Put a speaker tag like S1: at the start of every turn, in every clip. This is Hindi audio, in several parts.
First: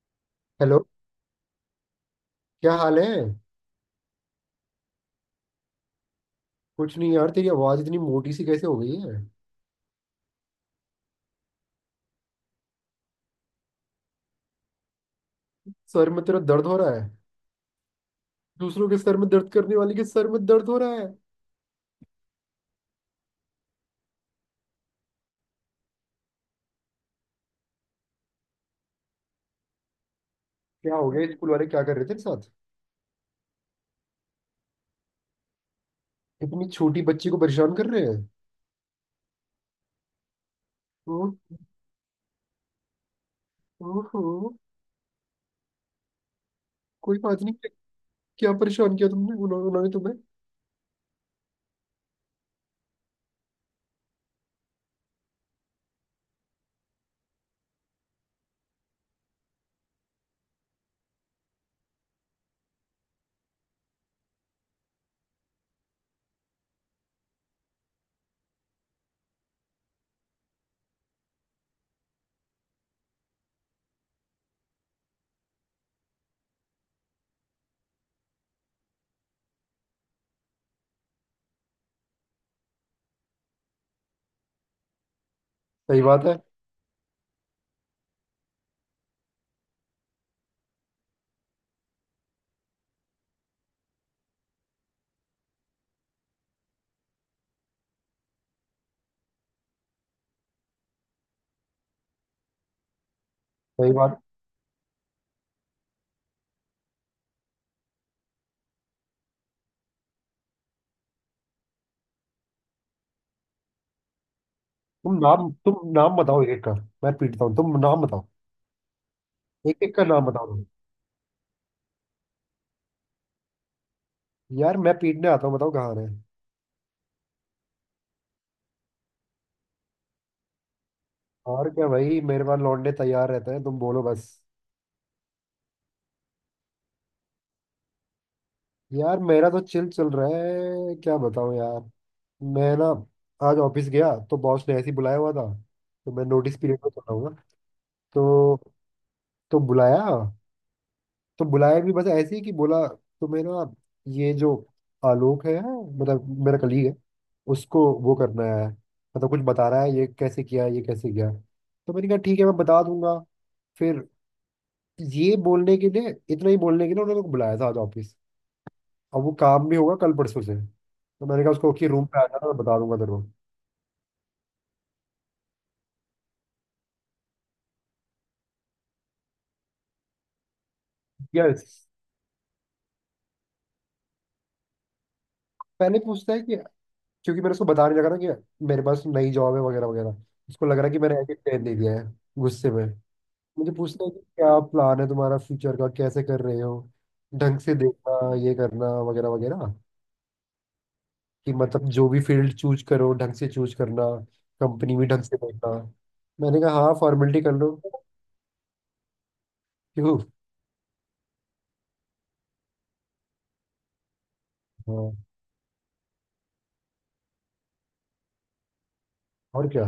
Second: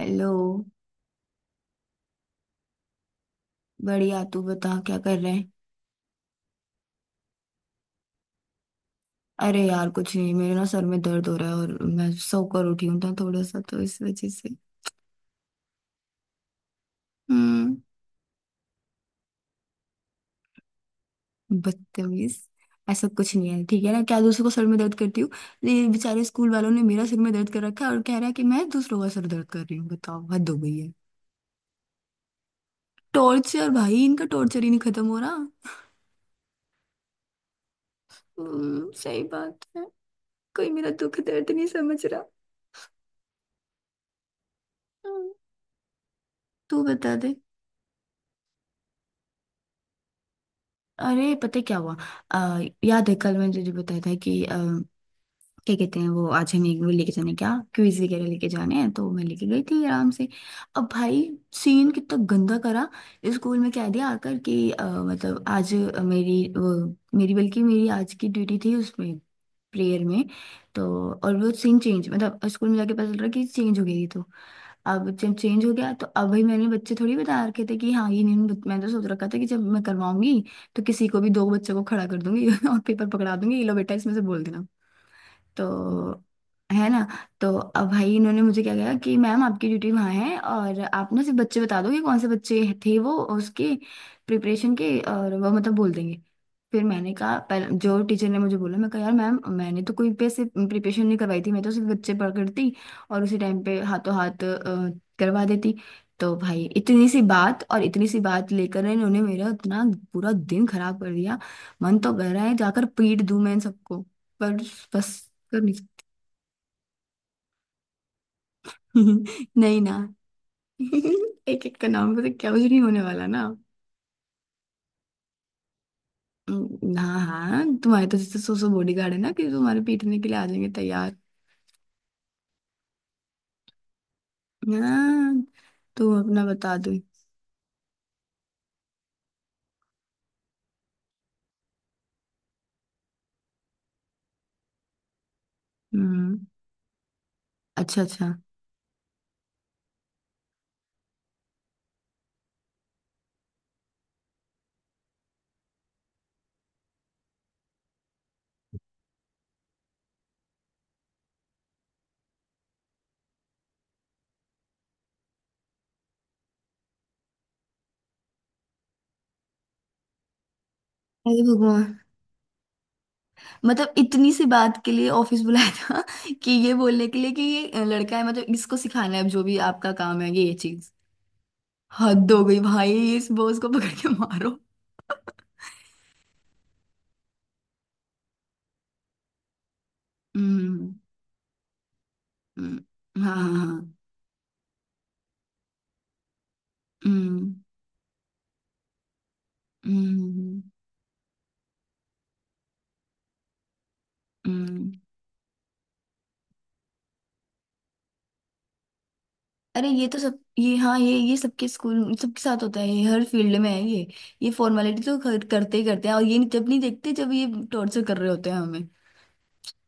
S1: हेलो।
S2: हेलो। क्या हाल है?
S1: बढ़िया तू बता क्या कर रहे हैं।
S2: कुछ नहीं यार, तेरी आवाज इतनी मोटी सी कैसे हो गई है?
S1: अरे यार कुछ नहीं, मेरे ना सर में दर्द हो रहा है और मैं सोकर उठी हूँ ना थोड़ा सा, तो इस वजह से।
S2: सर में तेरा दर्द हो रहा है?
S1: हम्म।
S2: दूसरों के सर में दर्द करने वाले के सर में दर्द हो रहा है।
S1: बदतमीज। ऐसा कुछ नहीं है ठीक है ना, क्या दूसरों को सर में दर्द करती हूँ। ये बेचारे स्कूल वालों ने मेरा सिर में दर्द कर रखा है और कह रहा है कि मैं दूसरों का सर दर्द कर रही हूँ, बताओ हद हो गई है।
S2: क्या हो गया? स्कूल वाले क्या कर रहे थे तेरे साथ?
S1: टॉर्चर भाई, इनका टॉर्चर ही नहीं खत्म हो रहा।
S2: इतनी छोटी बच्ची को परेशान कर रहे हैं।
S1: सही बात है। कोई मेरा दुख
S2: ओ,
S1: दर्द नहीं समझ रहा।
S2: ओहो।
S1: हम्म। तू बता
S2: कोई
S1: दे।
S2: बात नहीं। क्या क्या परेशान किया तुमने? उन्होंने तुम्हें?
S1: अरे पता है क्या हुआ। याद है कल मैंने तुझे बताया था कि क्या कहते हैं वो, आज हमें वो लेके जाने क्या क्विज वगैरह लेके जाने हैं, तो मैं लेके गई थी आराम से। अब भाई सीन कितना गंदा करा। स्कूल में कह दिया आकर कि मतलब आज मेरी वो, मेरी बल्कि मेरी आज की ड्यूटी थी उसमें, प्रेयर में। तो और वो सीन चेंज, मतलब स्कूल में जाके पता चल रहा कि चेंज हो गई थी। तो अब जब चेंज हो गया तो अब भाई मैंने बच्चे थोड़ी बता रखे थे कि हाँ ये नहीं मैंने तो सोच रखा था कि जब मैं करवाऊंगी तो किसी को भी दो बच्चों को खड़ा कर दूंगी और पेपर पकड़ा दूंगी ये लो बेटा इसमें से बोल देना।
S2: सही
S1: तो
S2: बात है।
S1: है ना। तो अब भाई इन्होंने मुझे क्या कहा कि मैम आपकी ड्यूटी वहाँ है और आप ना सिर्फ बच्चे बता दो कि कौन से बच्चे थे वो उसके प्रिपरेशन के और वो मतलब बोल देंगे। फिर मैंने कहा पहले जो टीचर ने मुझे बोला, मैं कहा यार मैम मैंने तो कोई पैसे प्रिपरेशन नहीं करवाई थी, मैं तो सिर्फ बच्चे पकड़ती और उसी टाइम पे
S2: सही
S1: हाथों
S2: बात।
S1: हाथ करवा देती। तो भाई इतनी सी बात, और इतनी सी बात लेकर इन्होंने मेरा इतना पूरा दिन खराब कर दिया। मन तो कर रहा है जाकर पीट दूं मैं इन सबको। पर बस।
S2: तुम नाम,
S1: सब।
S2: तुम नाम बताओ एक एक का। मैं पीटता हूँ, तुम नाम बताओ।
S1: नहीं, नहीं
S2: एक
S1: ना।
S2: एक का नाम बताओ तुम।
S1: एक एक का नाम पता क्या, कुछ नहीं होने वाला ना।
S2: यार मैं पीटने आता हूँ, बताओ कहाँ है।
S1: हाँ हाँ, तुम्हारे तो जैसे सो बॉडीगार्ड है ना कि तुम्हारे पीटने के लिए आ जाएंगे तैयार।
S2: और क्या भाई, मेरे पास लौटने तैयार रहते हैं, तुम बोलो बस।
S1: हाँ। तुम अपना बता दो।
S2: यार मेरा तो चिल चल रहा है, क्या बताऊं यार। मैं ना, आज ऑफिस गया तो बॉस ने ऐसे ही बुलाया हुआ था। तो मैं
S1: हम्म।
S2: नोटिस पीरियड में चला हूँ ना,
S1: अच्छा अच्छा।
S2: तो तो बुलाया। तो बुलाया भी बस ऐसे ही कि बोला तुम्हें ना ये जो आलोक है, मतलब मेरा कलीग है, उसको वो करना है। मतलब कुछ बता रहा है ये कैसे किया, ये कैसे किया। तो मैंने कहा ठीक है, मैं बता दूंगा। फिर ये बोलने के लिए, इतना ही बोलने के लिए उन्होंने मेरे को बुलाया था आज ऑफिस। अब वो काम भी होगा कल परसों से, तो
S1: अरे
S2: मैंने कहा उसको कि
S1: भगवान।
S2: रूम पे आ जाना, मैं बता दूंगा तेरे को।
S1: मतलब इतनी सी बात के लिए ऑफिस बुलाया था कि ये बोलने के लिए कि ये लड़का है मतलब इसको सिखाना है, अब जो भी आपका काम है ये चीज।
S2: यस।
S1: हद हो गई भाई, इस बॉस को पकड़ के मारो।
S2: पहले पूछता है कि क्योंकि मैंने उसको बता नहीं, लगा ना कि मेरे पास नई जॉब है वगैरह वगैरह। उसको लग रहा
S1: हम्म
S2: है कि मैंने एडिट कर दे दिया है गुस्से में।
S1: हाँ हाँ
S2: मुझे
S1: हाँ।
S2: पूछता है कि क्या प्लान है तुम्हारा फ्यूचर का, कैसे कर रहे हो,
S1: हम्म
S2: ढंग से देखना, ये करना वगैरह वगैरह।
S1: हम्म।
S2: कि मतलब जो भी फील्ड चूज करो, ढंग से चूज करना।
S1: हम्म,
S2: कंपनी भी ढंग से देखना। मैंने कहा हाँ, फॉर्मेलिटी कर लो।
S1: अरे ये तो
S2: क्यों?
S1: सब, ये हाँ, ये सबके स्कूल सबके साथ होता है ये, हर फील्ड में है ये। ये फॉर्मेलिटी तो
S2: हाँ।
S1: खैर करते ही करते हैं और ये जब नहीं देखते जब ये टॉर्चर कर रहे होते हैं हमें।
S2: और क्या।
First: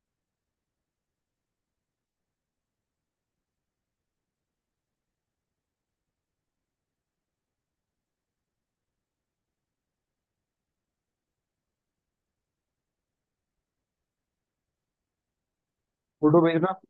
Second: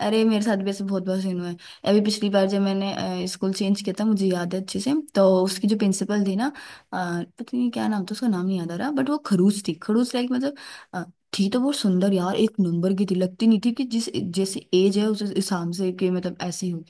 S1: अरे मेरे साथ भी ऐसे बहुत बार सीन हुआ है। अभी पिछली बार जब मैंने स्कूल चेंज किया था मुझे याद है अच्छे से, तो उसकी जो प्रिंसिपल थी ना, पता नहीं क्या नाम था उसका, नाम नहीं याद आ रहा, बट वो खड़ूस थी, खड़ूस लाइक मतलब अ, थी तो बहुत सुंदर यार, एक नंबर की थी, लगती नहीं थी कि जिस जैसे एज है उस हिसाब से कि मतलब
S2: फोटो
S1: ऐसी
S2: भेजना।
S1: हो।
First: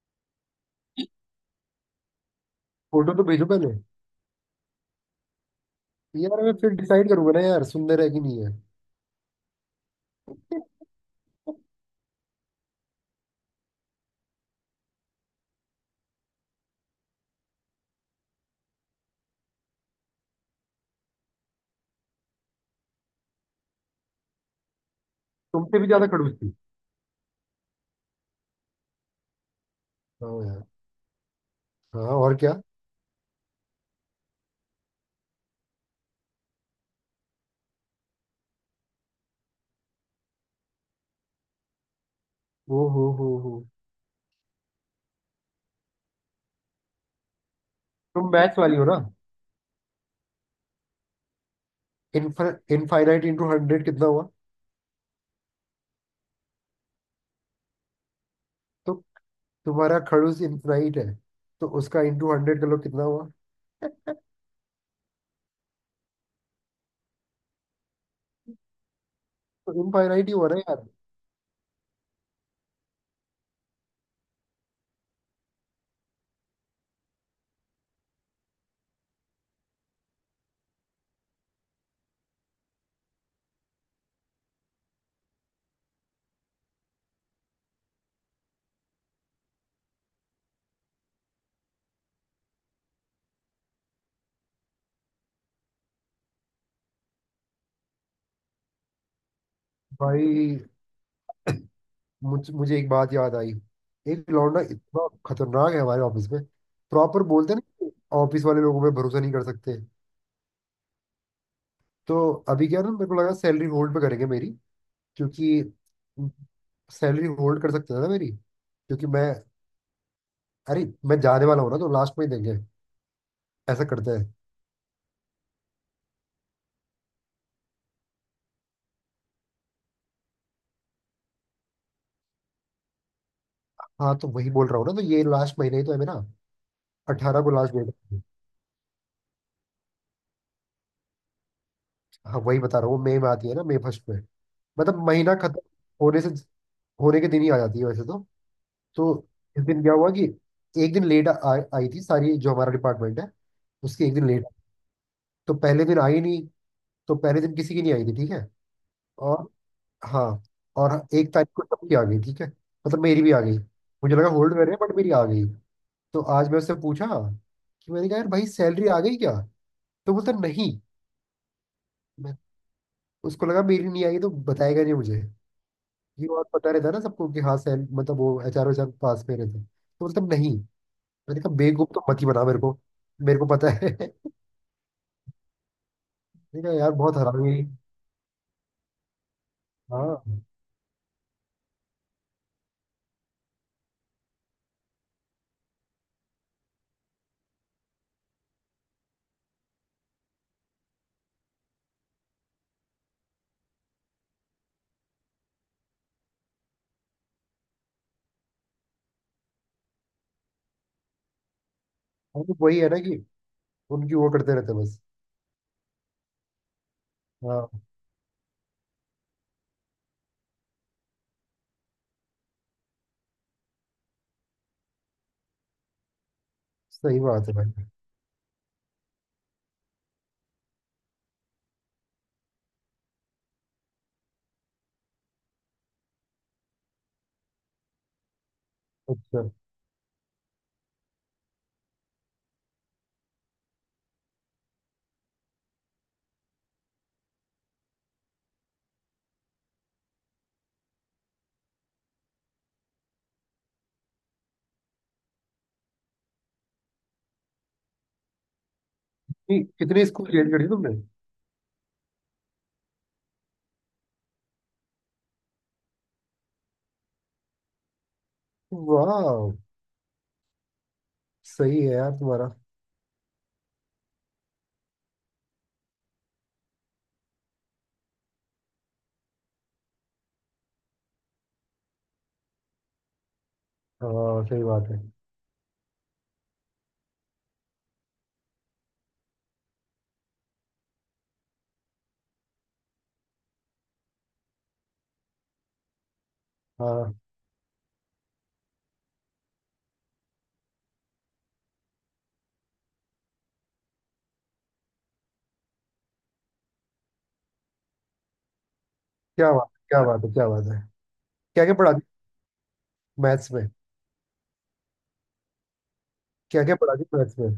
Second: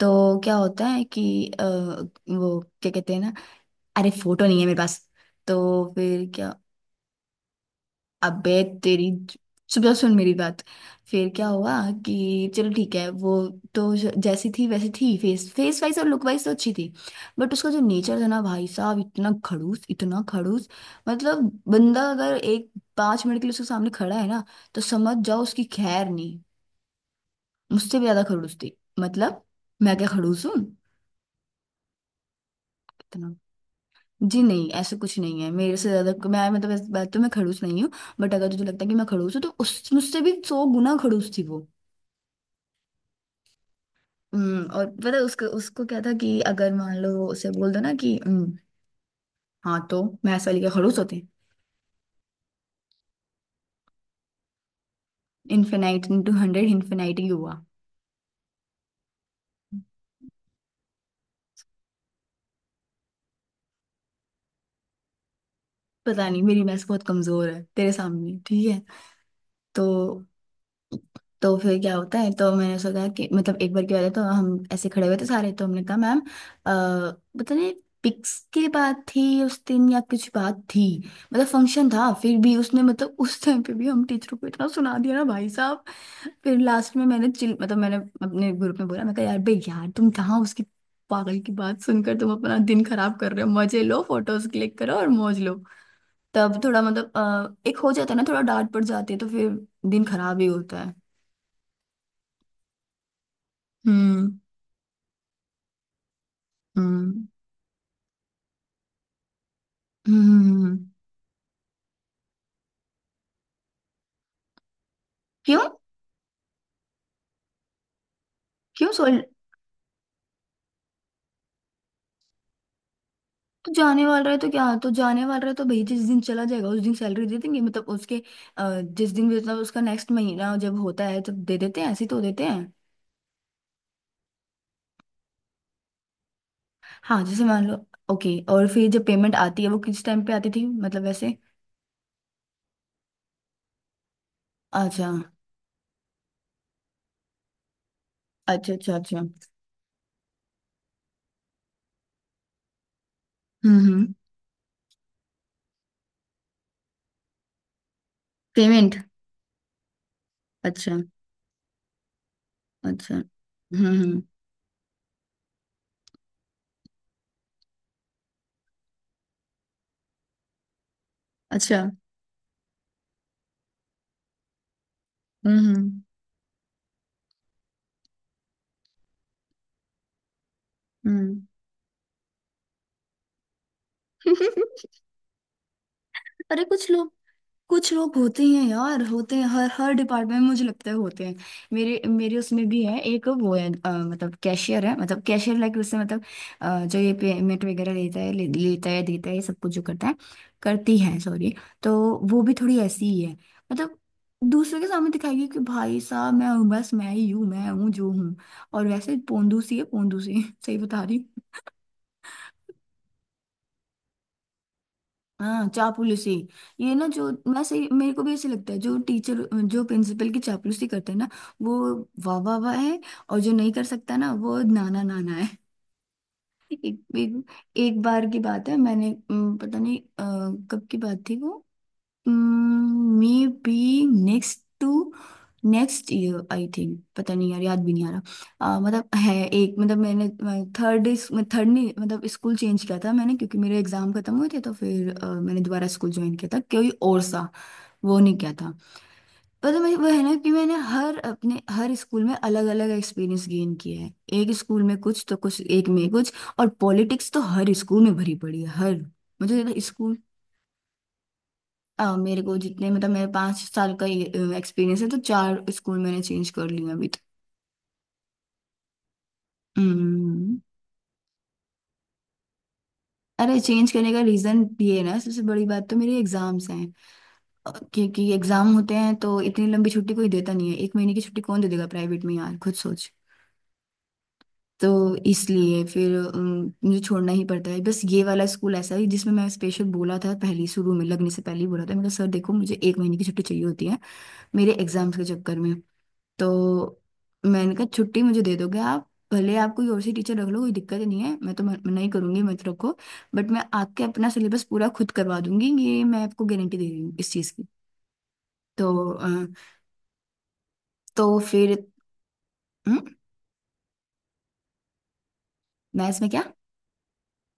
S1: तो क्या होता है कि वो क्या कहते
S2: फोटो
S1: हैं
S2: तो
S1: ना।
S2: भेजो पहले।
S1: अरे फोटो नहीं है मेरे पास। तो फिर
S2: यार
S1: क्या।
S2: मैं फिर डिसाइड करूंगा ना यार, सुंदर है कि नहीं है।
S1: अबे तेरी। सुबह सुन मेरी बात। फिर क्या हुआ कि चलो ठीक है, वो तो जैसी थी वैसी थी, फेस फेस वाइज और लुक वाइज तो अच्छी थी। बट उसका जो नेचर था ना भाई साहब, इतना खड़ूस, इतना खड़ूस, मतलब बंदा अगर एक 5 मिनट के लिए उसके सामने खड़ा है ना, तो समझ जाओ उसकी
S2: तुमसे भी ज्यादा
S1: खैर
S2: खड़ूस
S1: नहीं।
S2: थी।
S1: मुझसे भी ज्यादा खड़ूस थी, मतलब मैं क्या
S2: हाँ
S1: खड़ूस हूँ।
S2: यार। हाँ और क्या।
S1: जी नहीं, ऐसा कुछ नहीं है, मेरे से ज्यादा, मैं मतलब इस बात तो मैं खड़ूस नहीं हूँ। बट अगर तुझे लगता है कि मैं खड़ूस हूँ, तो उस मुझसे भी 100 गुना खड़ूस थी वो।
S2: ओ हो हो।
S1: और पता है उसको उसको क्या था कि अगर मान लो उसे बोल दो ना कि
S2: तुम
S1: हम्म।
S2: मैथ्स वाली हो ना।
S1: हाँ तो मैथ्स वाली के खड़ूस होते हैं।
S2: इनफाइनाइट इंटू हंड्रेड कितना हुआ?
S1: इनफिनाइट इंटू 100, इन्फिनाइट ही हुआ।
S2: तो तुम्हारा खड़ूस इनफाइनाइट है, तो उसका इंटू हंड्रेड कर लो कितना हुआ।
S1: पता नहीं, मेरी मैथ्स बहुत कमजोर है तेरे सामने, ठीक है।
S2: तो
S1: तो
S2: इनफाइनाइट ही हुआ ना यार।
S1: तो फिर क्या होता है, तो मैंने सोचा कि मतलब एक बार की बात है, तो हम ऐसे खड़े हुए थे सारे, तो हमने कहा मैम पता नहीं पिक्स की बात थी उस दिन या कुछ बात थी, मतलब फंक्शन था, फिर भी उसने मतलब उस टाइम पे भी हम टीचरों को इतना सुना दिया ना भाई साहब। फिर लास्ट में मैंने चिल मतलब मैंने अपने ग्रुप में बोला, मैं कहा यार बे यार तुम कहाँ उसकी पागल की बात सुनकर तुम अपना दिन खराब कर रहे हो, मजे लो फोटोज क्लिक करो और मौज लो। तब थोड़ा मतलब एक हो जाता है ना, थोड़ा डांट पड़ जाती है तो फिर दिन खराब ही
S2: भाई
S1: होता है।
S2: मुझे एक बात याद आई। एक
S1: हम्म
S2: लौंडा इतना खतरनाक है हमारे ऑफिस में। प्रॉपर
S1: हम्म
S2: बोलते हैं ना, ऑफिस वाले लोगों पे भरोसा नहीं कर सकते।
S1: हम्म।
S2: तो अभी क्या ना, मेरे को लगा सैलरी होल्ड पे करेंगे मेरी,
S1: क्यों?
S2: क्योंकि सैलरी होल्ड कर सकते थे ना मेरी,
S1: क्यों
S2: क्योंकि
S1: सोल?
S2: मैं, अरे मैं जाने वाला हूँ ना, तो लास्ट में ही देंगे।
S1: तो
S2: ऐसा
S1: जाने
S2: करते
S1: वाला
S2: हैं।
S1: है तो क्या, तो जाने वाला है तो भाई जिस दिन चला जाएगा उस दिन सैलरी दे देंगे मतलब उसके जिस दिन भी, मतलब उसका नेक्स्ट महीना जब होता है तब दे देते हैं, ऐसे ही तो देते हैं।
S2: हाँ तो वही बोल रहा हूँ ना, तो ये लास्ट महीने ही तो है मेरा।
S1: हाँ
S2: 18
S1: जैसे
S2: को
S1: मान
S2: लास्ट
S1: लो।
S2: डेट है।
S1: ओके। और फिर जब पेमेंट आती है वो किस टाइम पे आती थी मतलब वैसे।
S2: हाँ वही बता रहा हूँ, वो मई में आती है ना, मई फर्स्ट में। मतलब
S1: अच्छा
S2: महीना खत्म होने से, होने के दिन ही आ जाती है वैसे तो।
S1: अच्छा अच्छा। अच्छा
S2: तो इस दिन क्या हुआ कि एक दिन लेट आई थी सारी, जो हमारा डिपार्टमेंट है
S1: हम्म।
S2: उसकी, एक दिन लेट। तो पहले दिन आई नहीं, तो पहले दिन किसी की नहीं आई थी ठीक है।
S1: पेमेंट।
S2: और हाँ, और
S1: अच्छा
S2: एक तारीख को सबकी आ गई ठीक है, मतलब
S1: अच्छा।
S2: मेरी भी आ गई। मुझे
S1: हम्म।
S2: लगा होल्ड कर रहे हैं, बट मेरी आ गई। तो आज मैं उससे पूछा कि, मैंने कहा यार भाई सैलरी आ गई क्या? तो बोलता नहीं।
S1: अच्छा।
S2: मैं, उसको लगा मेरी नहीं आई तो बताएगा नहीं मुझे।
S1: हम्म।
S2: ये और पता रहता है ना सबको कि हाँ सैल, मतलब वो एच आर वेचआर पास में रहते हैं। तो बोलता नहीं। मैंने
S1: हम्म।
S2: कहा बेवकूफ तो मत ही बना मेरे को, मेरे को पता है। मैंने
S1: अरे
S2: कहा
S1: कुछ
S2: यार
S1: लोग,
S2: बहुत हरामी हुई।
S1: कुछ लोग होते हैं यार, होते हैं हर हर
S2: हाँ।
S1: डिपार्टमेंट में, मुझे लगता है होते हैं। मेरे मेरे उसमें भी है एक, वो है मतलब कैशियर है, मतलब कैशियर लाइक, उससे मतलब जो ये पेमेंट वगैरह लेता है, लेता है देता है, ये सब कुछ जो करता है, करती है सॉरी। तो वो भी थोड़ी ऐसी ही है, मतलब दूसरे के सामने दिखाएगी कि भाई साहब मैं हूँ, बस मैं ही हूँ, मैं हूँ जो हूँ। और वैसे पोंदू सी है, पोंदू सी सही बता रही।
S2: हाँ, तो वही है ना कि उनकी वो करते रहते हैं बस।
S1: हाँ, चापलूसी। ये ना, जो मैं
S2: हाँ
S1: सही, मेरे को भी ऐसे लगता है, जो टीचर जो प्रिंसिपल की चापलूसी करते हैं ना, वो वाह वाह वाह है। और जो नहीं कर सकता ना, वो नाना नाना है। एक
S2: सही
S1: एक,
S2: बात है भाई।
S1: एक बार की बात है, मैंने पता नहीं कब की बात थी वो, maybe next to, next year I think, पता नहीं यार याद भी नहीं आ रहा, मतलब है
S2: अच्छा
S1: एक, मतलब मैंने थर्ड थर्ड नहीं, मतलब स्कूल चेंज किया था मैंने क्योंकि मेरे एग्जाम खत्म हुए थे, तो फिर मैंने दोबारा स्कूल ज्वाइन किया था कोई और सा, वो नहीं किया था। पर मैं वो है ना कि मैंने हर अपने हर स्कूल में अलग अलग एक्सपीरियंस गेन किया है, एक स्कूल में कुछ तो कुछ एक में कुछ। और पॉलिटिक्स तो हर स्कूल में भरी पड़ी है, हर। मुझे
S2: कितने
S1: स्कूल,
S2: स्कूल चेंज करी तुमने?
S1: मेरे को जितने, मतलब मेरे 5 साल का एक्सपीरियंस है तो चार स्कूल मैंने चेंज कर लिए हैं अभी तक।
S2: वाह।
S1: हम्म।
S2: सही है यार तुम्हारा।
S1: अरे चेंज करने का रीजन ये है ना, सबसे बड़ी बात तो मेरी एग्जाम्स हैं, क्योंकि एग्जाम होते हैं तो इतनी लंबी छुट्टी कोई देता नहीं है, 1 महीने की छुट्टी कौन दे देगा प्राइवेट में यार खुद सोच।
S2: हाँ सही बात है।
S1: तो इसलिए फिर मुझे छोड़ना ही पड़ता है बस। ये वाला स्कूल ऐसा है जिसमें मैं स्पेशल बोला था, पहले शुरू में लगने से पहले ही बोला था मेरा सर, देखो मुझे 1 महीने की छुट्टी चाहिए होती है मेरे एग्जाम्स के चक्कर में। तो
S2: हाँ।
S1: मैंने कहा छुट्टी मुझे दे दोगे आप, भले आप कोई और सी टीचर रख लो, कोई दिक्कत नहीं है, मैं तो मना ही करूंगी, मत रखो। बट मैं आके अपना सिलेबस पूरा खुद करवा दूंगी, ये मैं आपको गारंटी दे रही हूँ इस चीज़ की। तो अ,
S2: क्या बात, क्या बात है, क्या बात है।
S1: तो
S2: क्या
S1: फिर
S2: क्या पढ़ाती?
S1: हम्म,
S2: मैथ्स में?
S1: मैथ्स में क्या,
S2: क्या क्या पढ़ाती मैथ्स में?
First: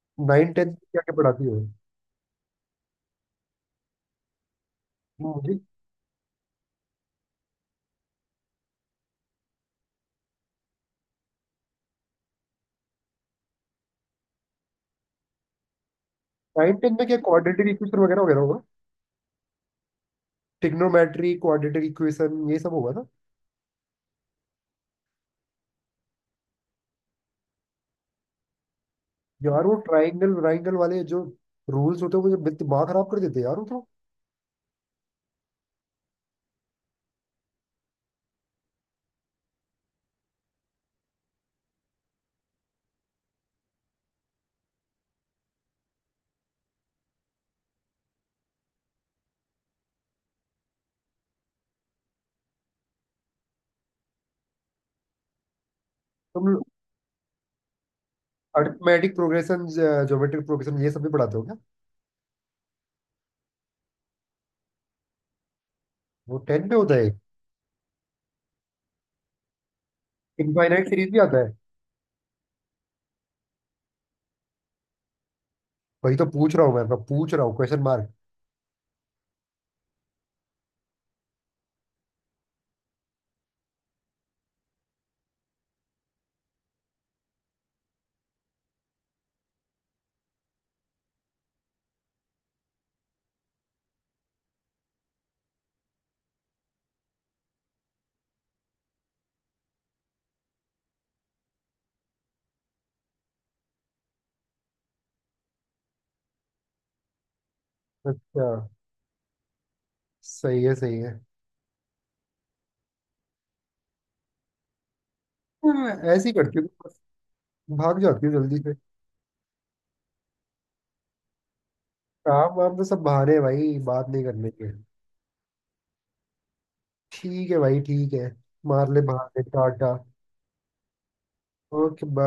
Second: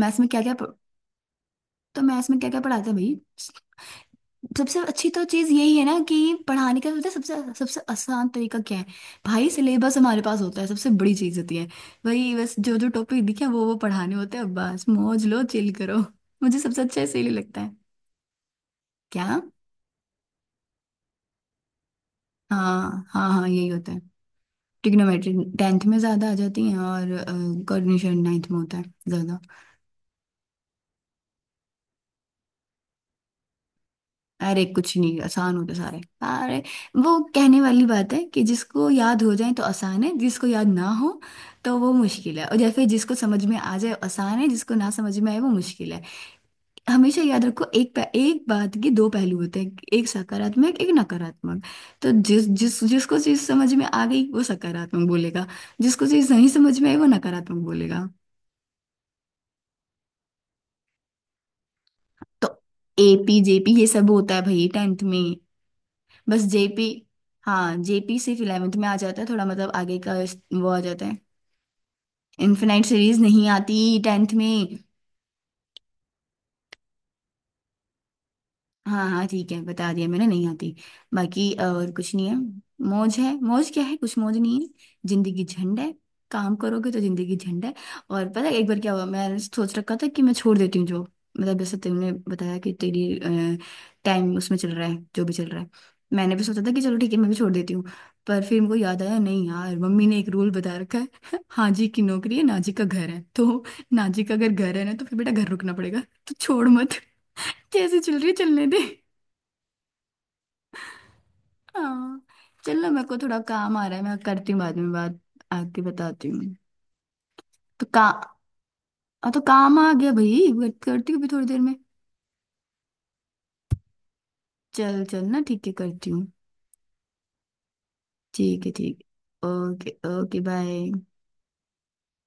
S1: मैथ्स में क्या
S2: नाइन
S1: क्या,
S2: टेंथ में क्या क्या पढ़ाती हो?
S1: तो मैथ्स में क्या क्या पढ़ाते हैं भाई। सबसे अच्छी तो चीज
S2: मुझे
S1: यही है ना कि पढ़ाने का पता है, सबसे सबसे आसान तरीका क्या है। भाई सिलेबस हमारे पास होता है सबसे बड़ी चीज होती है। वही बस, जो जो टॉपिक दिखे वो पढ़ाने होते हैं, बस मौज लो चिल करो। मुझे
S2: नाइन
S1: सबसे
S2: टेंथ
S1: अच्छा
S2: में क्या,
S1: इसीलिए लगता
S2: क्वाड्रेटिक
S1: है।
S2: इक्वेशन वगैरह वगैरह होगा,
S1: क्या।
S2: ट्रिग्नोमेट्री, क्वाड्रेटिक इक्वेशन ये सब होगा
S1: हाँ
S2: ना?
S1: हाँ हाँ, यही होता है। ट्रिग्नोमेट्री टेंथ में ज्यादा आ जाती है, और कोऑर्डिनेशन नाइन्थ में होता है ज्यादा।
S2: यार वो ट्राइंगल व्राइंगल वाले जो रूल्स होते हैं वो मुझे दिमाग खराब कर देते हैं यार वो तो।
S1: अरे कुछ नहीं, आसान होते सारे। अरे वो कहने वाली बात है कि जिसको याद हो जाए तो आसान है, जिसको याद ना हो तो वो मुश्किल है। और या फिर जिसको समझ में आ जाए आसान है, जिसको ना समझ में आए वो मुश्किल है। हमेशा याद रखो एक बात के 2 पहलू होते हैं, एक सकारात्मक एक नकारात्मक। तो जिस जिस जिसको चीज समझ में आ गई वो सकारात्मक बोलेगा, जिसको चीज नहीं
S2: तुम
S1: समझ में आई वो नकारात्मक बोलेगा।
S2: अर्थमेटिक प्रोग्रेशन, ज्योमेट्रिक प्रोग्रेशन ये सब भी पढ़ाते हो क्या?
S1: तो एपी जेपी ये सब होता है भाई टेंथ में।
S2: वो
S1: बस
S2: टेंथ में
S1: जेपी,
S2: होता है?
S1: हाँ जेपी सिर्फ इलेवेंथ में आ जाता है, थोड़ा मतलब आगे का, वो आ
S2: इनफाइनाइट
S1: जाता
S2: सीरीज
S1: है।
S2: भी आता है?
S1: इनफिनाइट सीरीज नहीं आती टेंथ में।
S2: वही तो पूछ रहा हूँ मैं पूछ रहा हूँ क्वेश्चन मार्क।
S1: हाँ हाँ ठीक है, बता दिया मैंने, नहीं आती। बाकी और कुछ नहीं है, मौज है, मौज क्या है, कुछ मौज नहीं है, जिंदगी झंड है। काम करोगे तो जिंदगी झंड है। और पता है एक बार क्या हुआ, मैंने सोच रखा था कि मैं छोड़ देती हूँ जॉब, मतलब जैसे तुमने बताया कि तेरी टाइम उसमें चल रहा है जो भी चल रहा है, मैंने भी सोचा था कि चलो ठीक है मैं भी छोड़ देती हूँ। पर फिर मुझे याद आया, नहीं यार मम्मी ने एक रूल बता रखा है हाँ जी की नौकरी है ना जी का घर है, तो ना जी का अगर घर है ना तो फिर बेटा घर रुकना पड़ेगा, तो छोड़ मत। जैसे चल रही है
S2: अच्छा।
S1: चलने दे।
S2: सही है, सही है।
S1: हाँ। चलो मेरे को थोड़ा काम आ रहा है, मैं करती हूँ बाद में बात, आके
S2: हाँ,
S1: बताती
S2: ऐसे ही
S1: हूँ।
S2: करती हूँ बस,
S1: तो
S2: भाग
S1: का
S2: जाती हूँ जल्दी से।
S1: हाँ तो काम आ गया भाई, बात करती हूँ अभी थोड़ी देर में।
S2: काम वाम तो सब बहाने हैं भाई बात नहीं करने के।
S1: चल चल ना, ठीक है, करती हूँ।
S2: ठीक है भाई, ठीक है। मार
S1: ठीक
S2: ले बहाने,
S1: है ओके।
S2: टाटा।
S1: Okay bye.
S2: ओके।